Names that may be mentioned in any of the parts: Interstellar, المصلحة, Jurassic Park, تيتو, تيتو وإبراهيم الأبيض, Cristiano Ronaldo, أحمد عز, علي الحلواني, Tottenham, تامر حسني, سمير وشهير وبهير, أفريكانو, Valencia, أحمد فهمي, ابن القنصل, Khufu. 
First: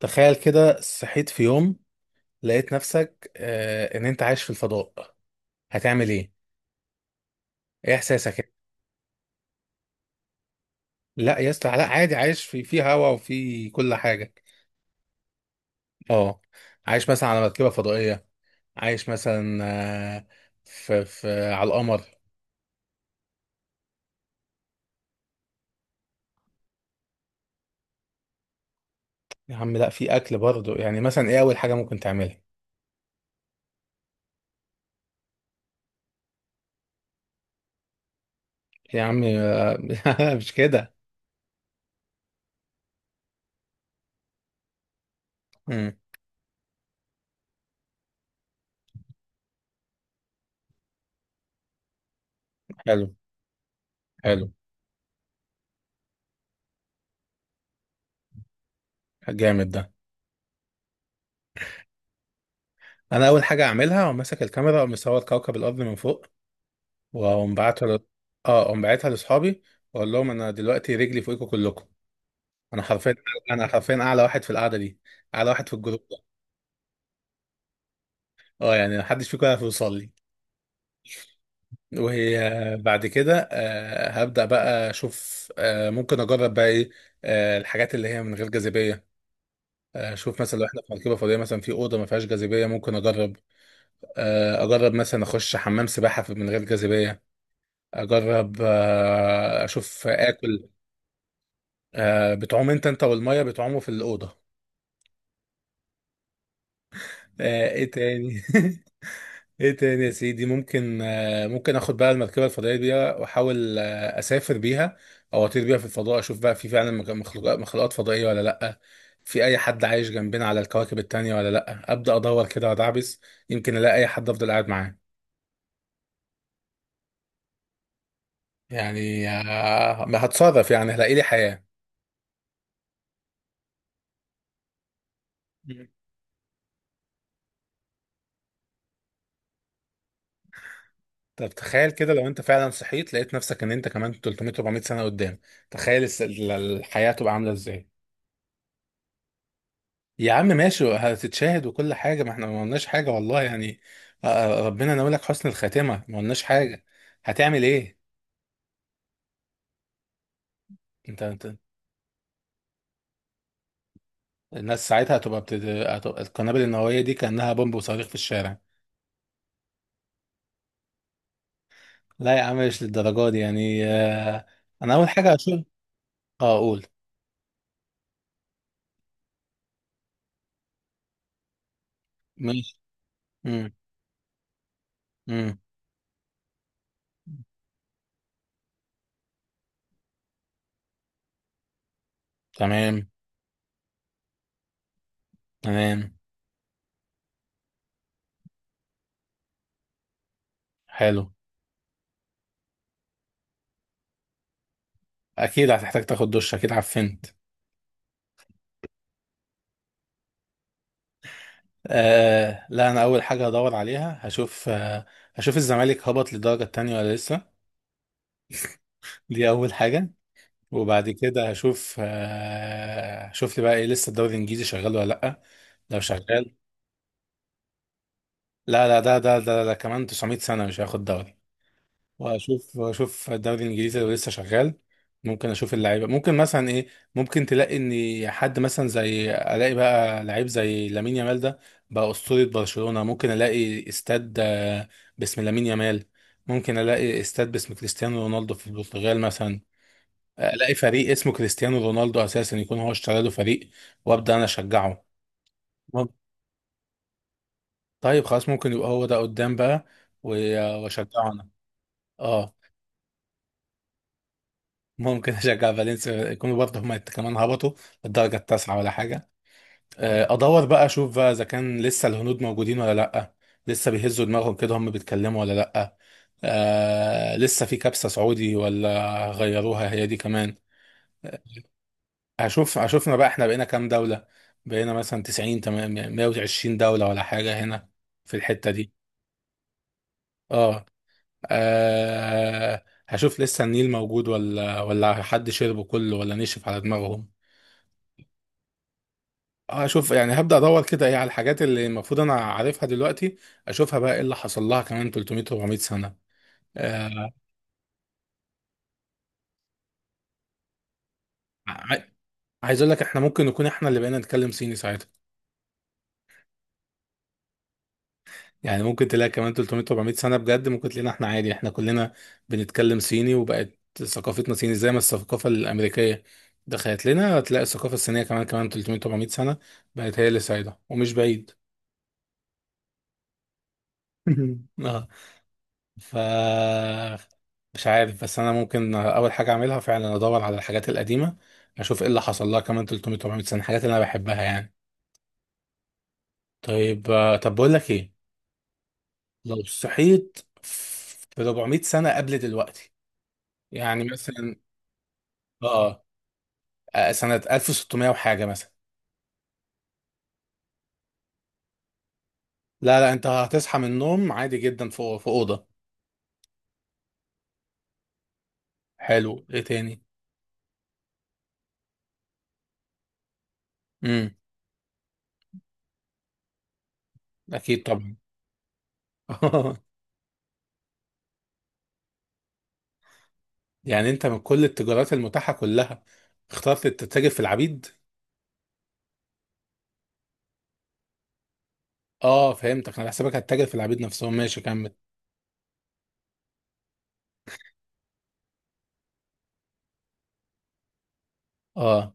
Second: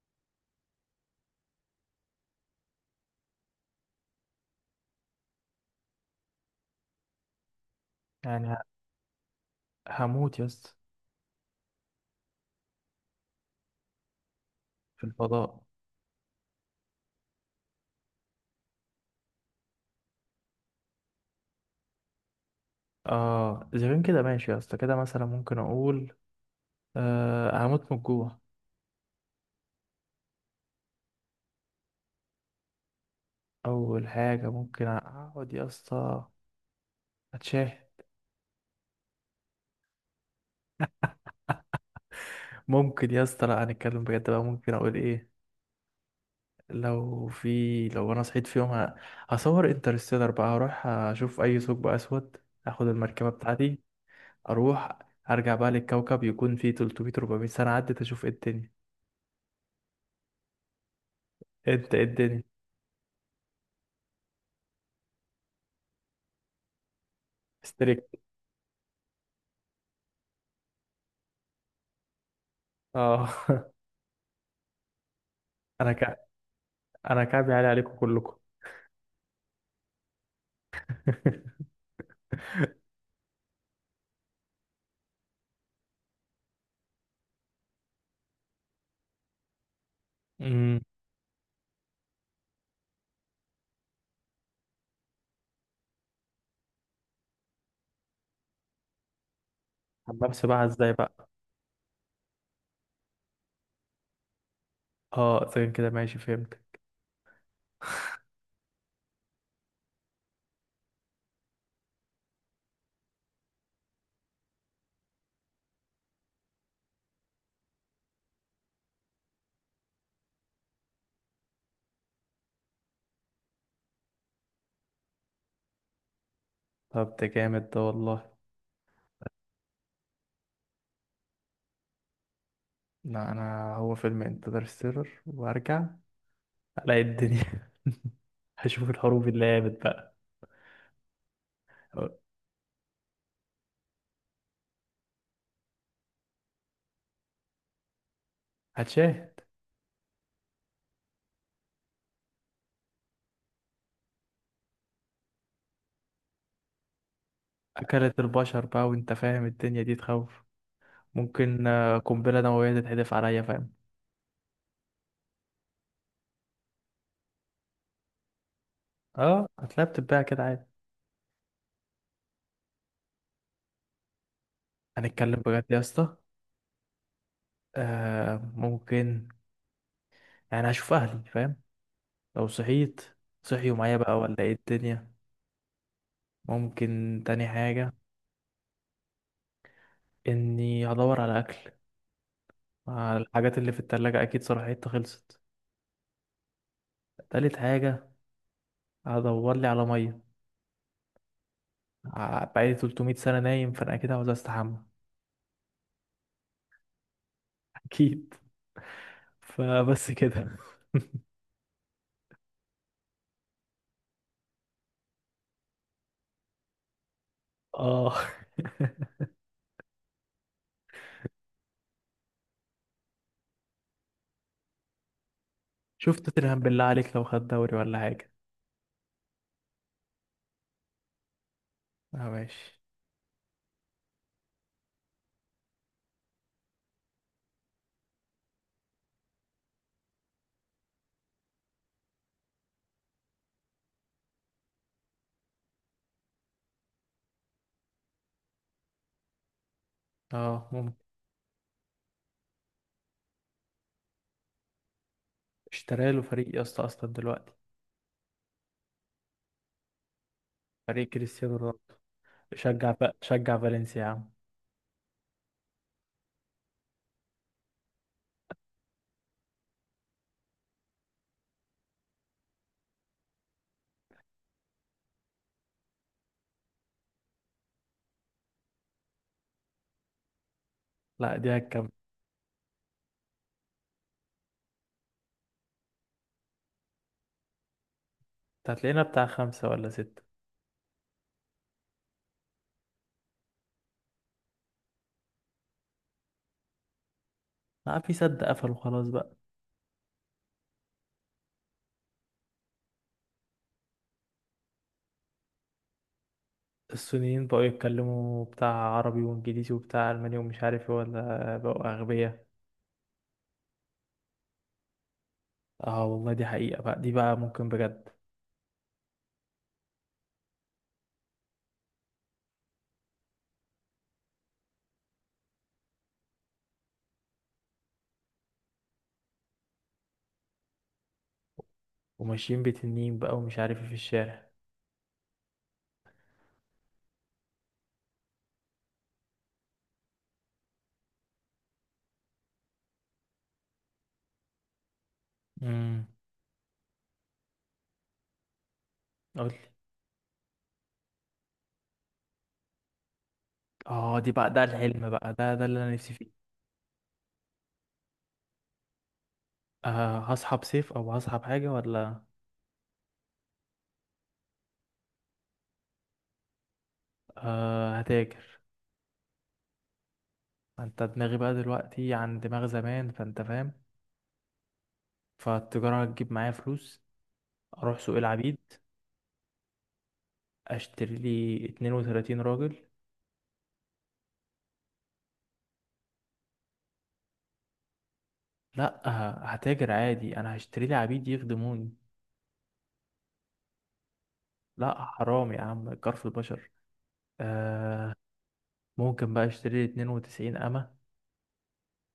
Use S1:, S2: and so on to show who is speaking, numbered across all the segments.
S1: تخيل كده صحيت في يوم، لقيت نفسك ان انت عايش في الفضاء. هتعمل ايه؟ ايه احساسك؟
S2: يعني هموت يا اسطى.
S1: لا يا اسطى لا، عادي عايش في هواء وفي كل حاجه.
S2: في الفضاء.
S1: اه، عايش مثلا على مركبه فضائيه، عايش مثلا آه في على القمر.
S2: اه، اذا كان كده ماشي يا اسطى كده مثلا ممكن اقول، هموت من الجوع.
S1: يا عم لا، في اكل برضه. يعني مثلا ايه اول حاجه ممكن تعملها؟
S2: اول حاجه ممكن اقعد يا اسطى، اتشاه.
S1: يا عم مش كده.
S2: ممكن يا اسطى، لا هنتكلم بجد بقى، ممكن اقول ايه؟
S1: امم.
S2: لو انا صحيت في يوم، هصور انترستيلر بقى، هروح اشوف اي ثقب اسود، اخد
S1: حلو،
S2: المركبه بتاعتي،
S1: حلو.
S2: اروح ارجع بقى للكوكب يكون فيه 300 400 سنه عدت، اشوف ايه الدنيا.
S1: جامد ده.
S2: انت ايه الدنيا؟
S1: انا اول حاجه اعملها، وماسك الكاميرا ومصور كوكب الارض من فوق، واقوم بعتها ل...
S2: استريك.
S1: اه اقوم باعتها لاصحابي، واقول لهم انا دلوقتي رجلي فوقكم كلكم. انا حرفيا،
S2: اه.
S1: انا حرفيا اعلى واحد في القعده دي، اعلى واحد في
S2: انا
S1: الجروب ده.
S2: ك... انا كعبي عالي عليكم كلكم.
S1: اه يعني محدش فيكم يعرف يوصل لي. وهي، بعد كده هبدا بقى اشوف، ممكن اجرب بقى ايه، الحاجات اللي هي من غير جاذبيه. اشوف مثلا لو
S2: امم.
S1: احنا في مركبه فضائيه، مثلا في اوضه ما فيهاش جاذبيه، ممكن اجرب اجرب مثلا اخش حمام سباحه من غير جاذبيه. اجرب اشوف
S2: حمام سباحة
S1: اكل.
S2: ازاي بقى؟
S1: بتعوم انت والميه بتعوموا في الاوضه.
S2: اه زين كده، ماشي، فهمت.
S1: ايه تاني؟ ايه تاني يا سيدي؟ ممكن ممكن اخد بقى المركبه الفضائيه دي، واحاول اسافر بيها، او اطير بيها في الفضاء، اشوف بقى في فعلا مخلوقات فضائيه ولا لا، في اي حد عايش جنبنا على الكواكب التانية ولا لا. ابدا ادور كده وادعبس، يمكن الاقي اي حد افضل قاعد معاه.
S2: طب ده جامد ده والله.
S1: يعني هتصادف، يعني هلاقي لي حياه.
S2: لا، انا هو فيلم انترستيلر وارجع الاقي الدنيا. هشوف الحروب اللي قامت بقى.
S1: طب تخيل كده لو انت فعلا صحيت، لقيت نفسك ان انت كمان 300 400 سنة قدام، تخيل الحياة تبقى عاملة ازاي؟
S2: هتشاهد.
S1: يا عم ماشي، هتتشاهد وكل حاجة. ما احنا ما قلناش حاجة، والله يعني. ربنا ناوي حسن الخاتمة، ما قلناش حاجة. هتعمل ايه؟
S2: اكلت البشر بقى وانت فاهم الدنيا دي تخوف.
S1: انت
S2: ممكن قنبلة نووية تتحدف عليا، فاهم.
S1: الناس ساعتها هتبقى هتبقى القنابل النووية دي كأنها بومب وصواريخ في الشارع.
S2: اه، هتلاقيها بتتباع كده عادي.
S1: لا يا عم مش للدرجة دي، يعني انا اول حاجة
S2: هنتكلم
S1: هشوف.
S2: بجد يا اسطى.
S1: اه، اقول
S2: ممكن، يعني هشوف اهلي، فاهم. لو
S1: ماشي.
S2: صحيت،
S1: امم.
S2: صحيوا معايا بقى ولا ايه الدنيا؟
S1: امم.
S2: ممكن تاني حاجة، اني هدور على اكل،
S1: تمام.
S2: على الحاجات اللي في التلاجة، اكيد صراحتها خلصت.
S1: تمام.
S2: تالت حاجة هدور لي على مية.
S1: حلو.
S2: بقالي 300 سنة نايم، فانا اكيد عاوز استحمى.
S1: اكيد هتحتاج تاخد دش، اكيد عفنت.
S2: اكيد. فبس كده.
S1: لا، انا اول حاجه هدور عليها هشوف، هشوف الزمالك هبط للدرجه التانية ولا لسه.
S2: اه،
S1: دي اول حاجه. وبعد كده هشوف، هشوف لي بقى ايه، لسه الدوري الانجليزي شغال ولا لا. لو
S2: شفت
S1: شغال،
S2: توتنهام بالله عليك لو خد دوري ولا حاجة؟
S1: لا لا، ده كمان 900 سنه مش هياخد دوري.
S2: اه ماشي.
S1: اشوف الدوري الانجليزي لو لسه شغال. ممكن اشوف اللعيبه، ممكن مثلا ايه. ممكن تلاقي ان حد مثلا، زي الاقي بقى لعيب زي لامين يامال ده، بقى اسطوره برشلونه، ممكن الاقي استاد باسم لامين يامال. ممكن الاقي استاد باسم كريستيانو رونالدو في البرتغال مثلا،
S2: اه،
S1: الاقي
S2: ممكن.
S1: فريق اسمه كريستيانو رونالدو، اساسا يكون هو اشترى له فريق، وابدا انا اشجعه. مم.
S2: اشترى له فريق يا اسطى اصلا دلوقتي؟
S1: طيب خلاص، ممكن يبقى هو ده قدام بقى، و-
S2: فريق
S1: واشجعه انا.
S2: كريستيانو رونالدو.
S1: اه
S2: شجع فالنسيا يا عم.
S1: ممكن اشجع فالنسيا، يكونوا برضه هم كمان هبطوا الدرجه التاسعه ولا حاجه. ادور بقى اشوف بقى اذا كان لسه الهنود موجودين ولا لا، لسه بيهزوا دماغهم كده هم بيتكلموا ولا لا. لسه في كبسه سعودي ولا غيروها هي دي كمان.
S2: لا،
S1: آه،
S2: دي هتكمل.
S1: هشوفنا بقى احنا بقينا كام دولة. بقينا مثلا 90 تمام 120 دولة ولا حاجة هنا في الحتة دي.
S2: هتلاقينا بتاع خمسة ولا ستة.
S1: اه. هشوف لسه النيل موجود ولا حد شربه كله ولا نشف على دماغهم.
S2: لا، في سد قفلوا خلاص بقى.
S1: اشوف يعني، هبدأ ادور كده ايه على الحاجات اللي المفروض انا عارفها دلوقتي، اشوفها بقى ايه اللي حصل لها كمان 300 400 سنة. آه
S2: الصينيين بقوا يتكلموا بتاع عربي وانجليزي وبتاع الماني ومش عارف ايه، ولا بقوا
S1: ع-
S2: اغبياء.
S1: عايز اقول لك احنا ممكن نكون احنا اللي بقينا نتكلم صيني ساعتها.
S2: اه والله، دي حقيقة بقى، دي بقى ممكن بجد.
S1: يعني ممكن تلاقي كمان 300 400 سنة بجد، ممكن تلاقينا احنا عادي، احنا كلنا بنتكلم صيني، وبقت ثقافتنا صيني. زي ما الثقافة الأمريكية دخلت لنا، هتلاقي الثقافة الصينية كمان، كمان 300 400 سنة بقت هي اللي سايدة، ومش بعيد.
S2: وماشيين بتنين بقى ومش عارف ايه في الشارع.
S1: اه. ف مش عارف، بس انا ممكن اول حاجه اعملها فعلا ادور على الحاجات القديمه، اشوف ايه اللي حصل لها كمان 300 400 سنه، الحاجات اللي انا بحبها يعني.
S2: امم.
S1: طيب طب بقول لك ايه،
S2: قولي.
S1: لو صحيت في 400 سنه قبل دلوقتي، يعني
S2: اه، دي بقى
S1: مثلا
S2: ده الحلم بقى، ده اللي انا
S1: اه
S2: نفسي فيه.
S1: سنه 1600 وحاجه مثلا.
S2: هصحى بسيف او هصحى بحاجة ولا؟
S1: لا لا، انت هتصحى من النوم عادي جدا في اوضه.
S2: هتاجر.
S1: حلو، ايه تاني؟
S2: انت، دماغي بقى دلوقتي عن دماغ زمان، فانت فاهم.
S1: امم.
S2: فالتجارة هتجيب معايا فلوس.
S1: اكيد
S2: اروح
S1: طبعا.
S2: سوق العبيد. اشتري لي 32 راجل.
S1: يعني انت من كل التجارات المتاحه كلها، اخترت تتاجر في العبيد؟
S2: لا، هتاجر عادي، انا هشتري لي عبيد يخدموني.
S1: اه فهمتك، انا حسابك هتتاجر في العبيد نفسهم، ماشي كمل.
S2: لا حرام يا عم، كرف البشر. آه ممكن بقى اشتري لي 92 امة.
S1: اه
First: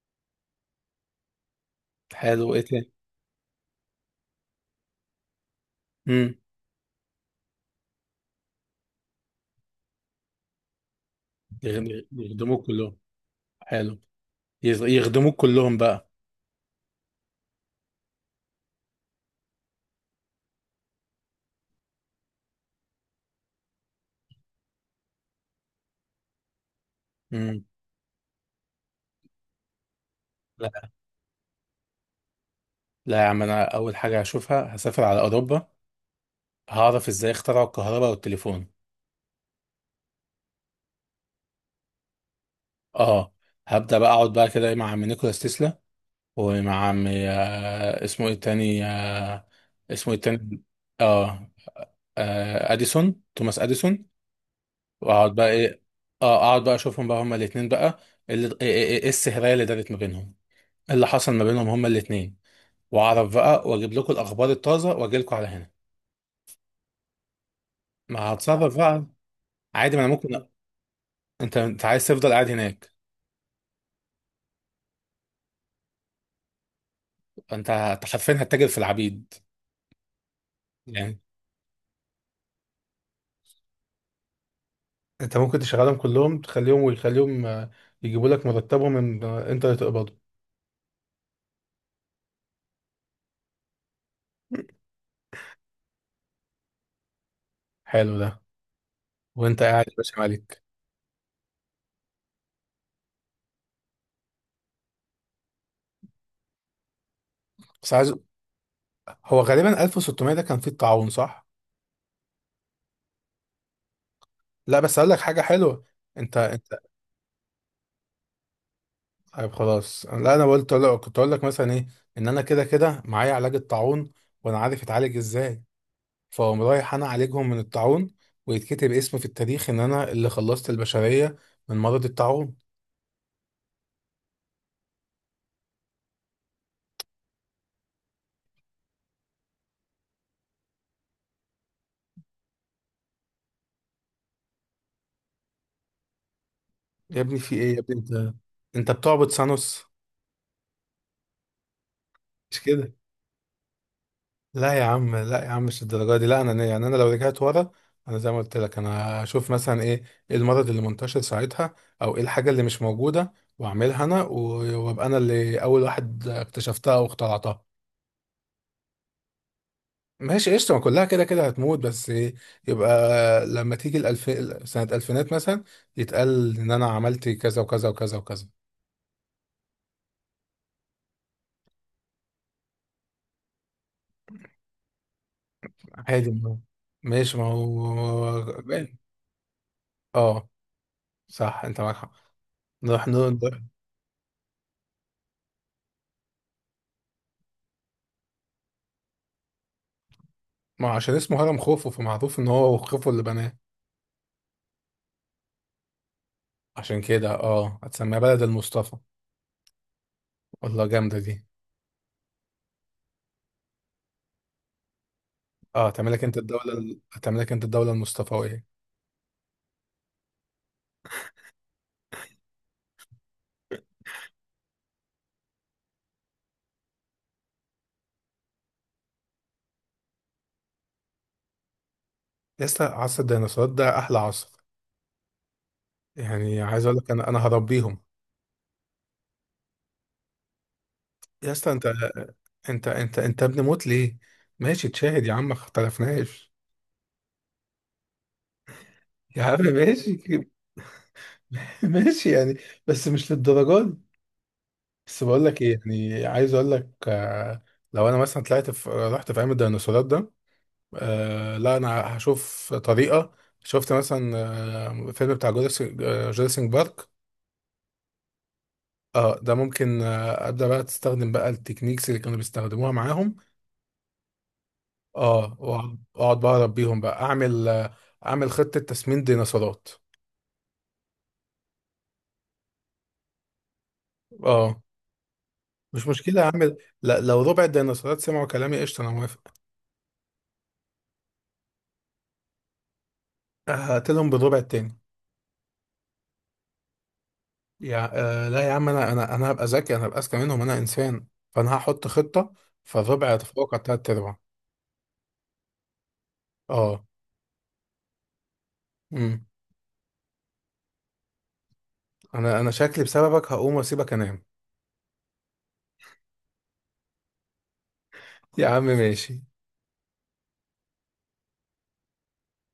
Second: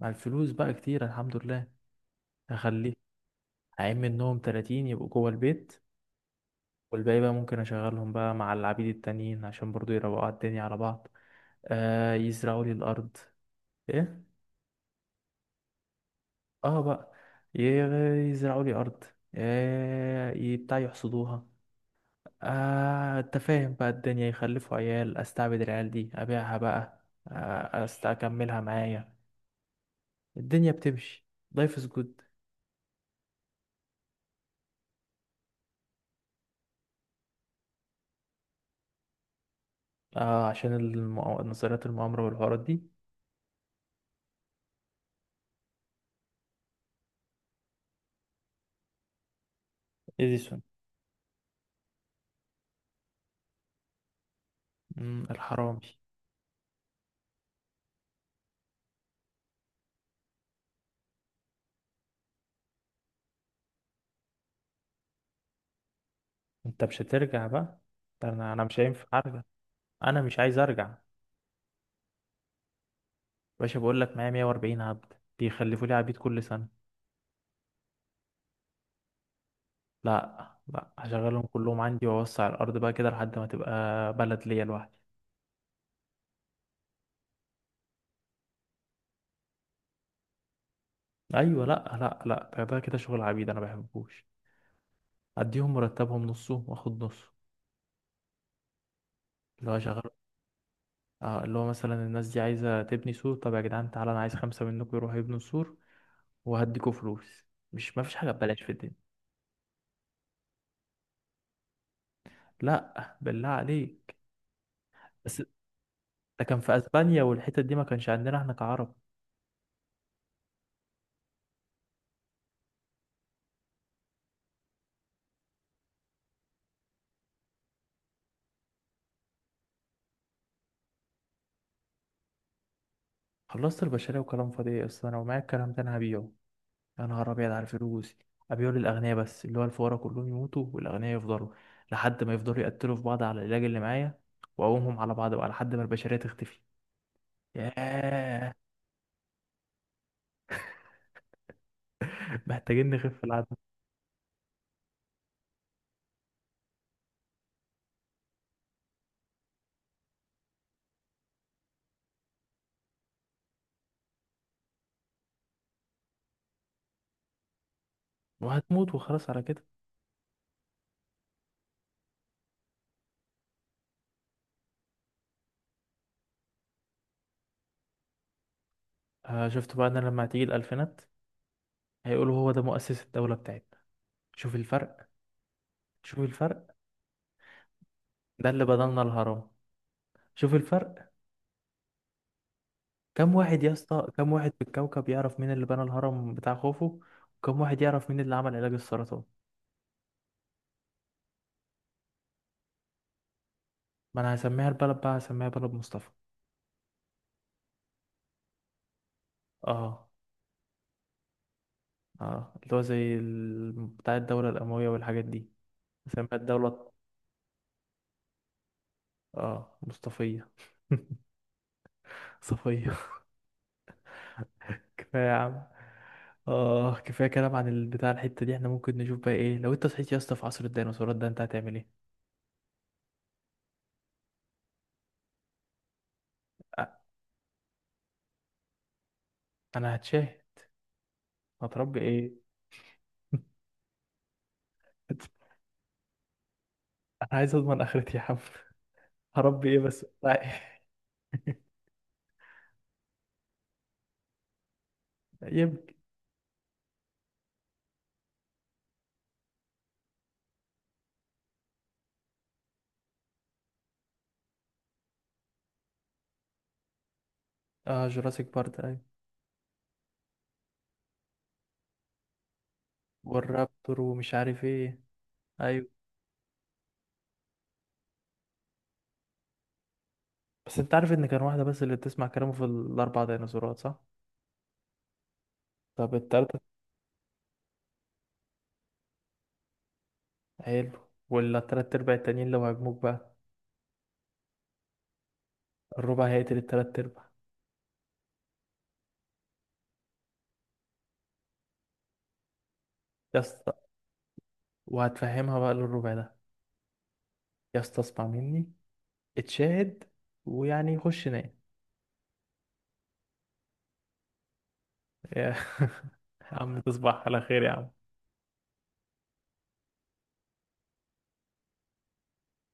S2: مع الفلوس بقى كتير، الحمد لله.
S1: حلو، ايه تاني؟
S2: هخليه هعين منهم 30 يبقوا جوه البيت.
S1: امم.
S2: والباقي بقى ممكن اشغلهم بقى مع العبيد التانيين عشان برضو يروقوا على الدنيا على بعض. يزرعوا
S1: يخدموك
S2: لي
S1: كلهم.
S2: الارض.
S1: حلو.
S2: ايه؟
S1: يخدموك كلهم بقى.
S2: اه بقى، يزرعوا لي ارض. بتاع يحصدوها. انت فاهم بقى الدنيا، يخلفوا عيال، استعبد العيال دي، ابيعها بقى،
S1: امم.
S2: اكملها معايا. الدنيا
S1: لا
S2: بتمشي لايف از جود.
S1: لا يا عم، انا اول حاجه هشوفها هسافر على اوروبا، هعرف ازاي اخترعوا الكهرباء والتليفون.
S2: عشان نظريات المؤامرة والحوارات دي.
S1: اه، هبدا بقى اقعد بقى كده مع عم نيكولاس تسلا، ومع عم اسمه ايه التاني؟ اسمه ايه التاني؟
S2: اديسون.
S1: اه، اديسون، توماس اديسون.
S2: مم،
S1: واقعد بقى
S2: الحرامي.
S1: ايه. اه اقعد بقى اشوفهم بقى هما الاتنين بقى، اللي ايه ايه ايه إيه السهرية اللي دارت ما بينهم، إيه اللي حصل ما بينهم هما الاتنين. واعرف بقى واجيب لكم الاخبار الطازة، واجي لكم على هنا.
S2: انت مش هترجع بقى؟
S1: ما
S2: ده انا
S1: هتصرف
S2: مش
S1: بقى.
S2: هينفع ارجع.
S1: عادي، ما انا
S2: انا مش
S1: ممكن.
S2: عايز ارجع.
S1: انت عايز تفضل قاعد هناك.
S2: باشا، بقول لك معايا 140 عبد بيخلفوا لي عبيد كل سنة.
S1: انت حرفيا هتتاجر في العبيد؟
S2: لا لا،
S1: يعني
S2: هشغلهم كلهم عندي واوسع الارض بقى كده لحد ما تبقى بلد ليا لوحدي.
S1: انت ممكن تشغلهم كلهم، تخليهم ويخليهم يجيبوا لك مرتبهم، ان انت اللي تقبضه.
S2: ايوه، لا لا لا، ده كده شغل عبيد انا ما بحبوش. اديهم مرتبهم نصه واخد نصه.
S1: حلو ده. وانت
S2: اللي هو
S1: قاعد يا
S2: شغال.
S1: باشا مالك.
S2: اه، اللي هو مثلا الناس دي عايزه تبني سور، طب يا جدعان تعالى انا عايز خمسه منكم يروحوا يبنوا سور وهديكوا فلوس.
S1: بس
S2: مش، ما
S1: عايز،
S2: فيش حاجه ببلاش في الدنيا.
S1: هو غالبا 1600 ده كان فيه الطاعون صح؟
S2: لا بالله عليك.
S1: لا بس اقول لك حاجه
S2: بس
S1: حلوه.
S2: ده
S1: انت،
S2: كان في اسبانيا والحتت دي، ما كانش عندنا احنا كعرب.
S1: طيب خلاص، لا انا قلت، لا كنت اقول لك مثلا ايه، ان انا كده كده معايا علاج الطاعون، وانا عارف اتعالج ازاي، فاقوم رايح انا اعالجهم من الطاعون، ويتكتب اسمي في التاريخ ان انا اللي خلصت البشرية من مرض الطاعون.
S2: خلصت البشريه وكلام فاضي إيه؟ اصلا انا ومعايا الكلام ده انا هبيعه. يا نهار ابيض على الفلوس! ابيعه للاغنياء بس، اللي هو الفقراء كلهم يموتوا والاغنياء يفضلوا لحد ما يفضلوا يقتلوا في بعض على العلاج اللي معايا. واقومهم على بعض بقى لحد ما البشريه تختفي.
S1: يا ابني في ايه يا ابني انت؟
S2: ياه.
S1: انت بتعبد سانوس؟ مش
S2: محتاجين
S1: كده.
S2: نخف في العدد.
S1: لا يا عم، لا يا عم، مش الدرجة دي. لا انا يعني، انا لو رجعت ورا، انا زي ما قلت لك، انا هشوف مثلا ايه، ايه المرض اللي منتشر ساعتها، او ايه الحاجة اللي مش موجودة، واعملها انا وابقى انا اللي اول واحد اكتشفتها واخترعتها.
S2: وهتموت وخلاص على كده.
S1: ماشي قشطة، ما كلها كده كده هتموت، بس إيه، يبقى لما تيجي سنة ألفينات مثلا، يتقال إن أنا عملت كذا وكذا وكذا وكذا.
S2: شفت بقى ان لما هتيجي الألفينات، هيقولوا هو ده مؤسس الدولة بتاعتنا. شوف الفرق. شوف
S1: عادي ما هو-
S2: الفرق.
S1: ماشي، ما
S2: ده
S1: هو
S2: اللي بنى
S1: باين.
S2: لنا الهرم.
S1: اه
S2: شوف الفرق.
S1: صح، أنت معاك حق. نروح نروح
S2: كم
S1: نروح-
S2: واحد يا اسطى؟ كم واحد في الكوكب يعرف مين اللي بنى الهرم بتاع خوفو؟ وكم واحد يعرف مين اللي عمل علاج السرطان؟
S1: ما هو عشان اسمه هرم خوفو، فمعروف إن هو خوفو اللي بناه.
S2: ما انا هسميها البلد بقى، هسميها بلد مصطفى.
S1: عشان كده اه، هتسميها بلد المصطفى.
S2: اه.
S1: والله جامدة دي.
S2: اه، اللي هو زي بتاع الدولة الأموية والحاجات دي.
S1: اه، هتعمل لك
S2: هسميها
S1: أنت
S2: الدولة.
S1: هتعمل لك أنت الدولة المصطفوية.
S2: اه، مصطفية. صفية. كفاية يا عم. اه، كفاية كلام عن البتاع الحتة دي. احنا ممكن نشوف بقى ايه لو انت صحيت يا اسطى في عصر الديناصورات ده؟ انت هتعمل ايه؟
S1: لسه عصر الديناصورات ده أحلى عصر. يعني عايز أقول
S2: أ-
S1: لك أنا هربيهم.
S2: انا هتشاه.
S1: يا اسطى، انت
S2: هتربي ايه؟
S1: انت انت ابن موت ليه؟ ماشي تشاهد يا عم، ما اختلفناش.
S2: انا عايز اضمن اخرتي يا عم.
S1: يا عم
S2: هربي ايه بس؟
S1: ماشي،
S2: لا.
S1: ماشي يعني. بس مش للدرجه دي. بس بقول لك ايه،
S2: يبكي.
S1: يعني عايز اقول لك لو انا مثلا طلعت في رحت في عالم الديناصورات ده، لا انا هشوف طريقه. شفت مثلا فيلم بتاع جوراسيك بارك؟
S2: اه جوراسيك بارك، ايوه.
S1: اه ده ممكن ابدا بقى تستخدم بقى التكنيكس اللي كانوا بيستخدموها معاهم.
S2: والرابتور ومش عارف ايه.
S1: اه،
S2: ايوه،
S1: وأقعد بقى اربيهم بقى اعمل اعمل خطه تسمين ديناصورات.
S2: بس انت عارف ان كان واحدة بس اللي بتسمع كلامه في الاربع ديناصورات، صح؟
S1: اه مش
S2: طب
S1: مشكلة يا
S2: التالتة.
S1: عم. لا لو ربع الديناصورات سمعوا كلامي قشطة، أنا موافق.
S2: حلو. ولا التلات ارباع التانيين لو هيجموك بقى؟
S1: هقتلهم بالربع التاني.
S2: الربع هيقتل التلات ارباع.
S1: يا، لا يا عم، أنا هبقى ذكي، أنا هبقى أذكى منهم، أنا إنسان، فأنا هحط خطة، فالربع
S2: يا اسطى.
S1: يتفوق على التلات أرباع.
S2: وهتفهمها بقى للربع ده؟
S1: أه.
S2: يستصفى مني.
S1: أمم.
S2: اتشاهد. ويعني خش نام.
S1: أنا شكلي بسببك هقوم وأسيبك أنام.
S2: يا عم تصبح على خير يا عم.
S1: يا عم ماشي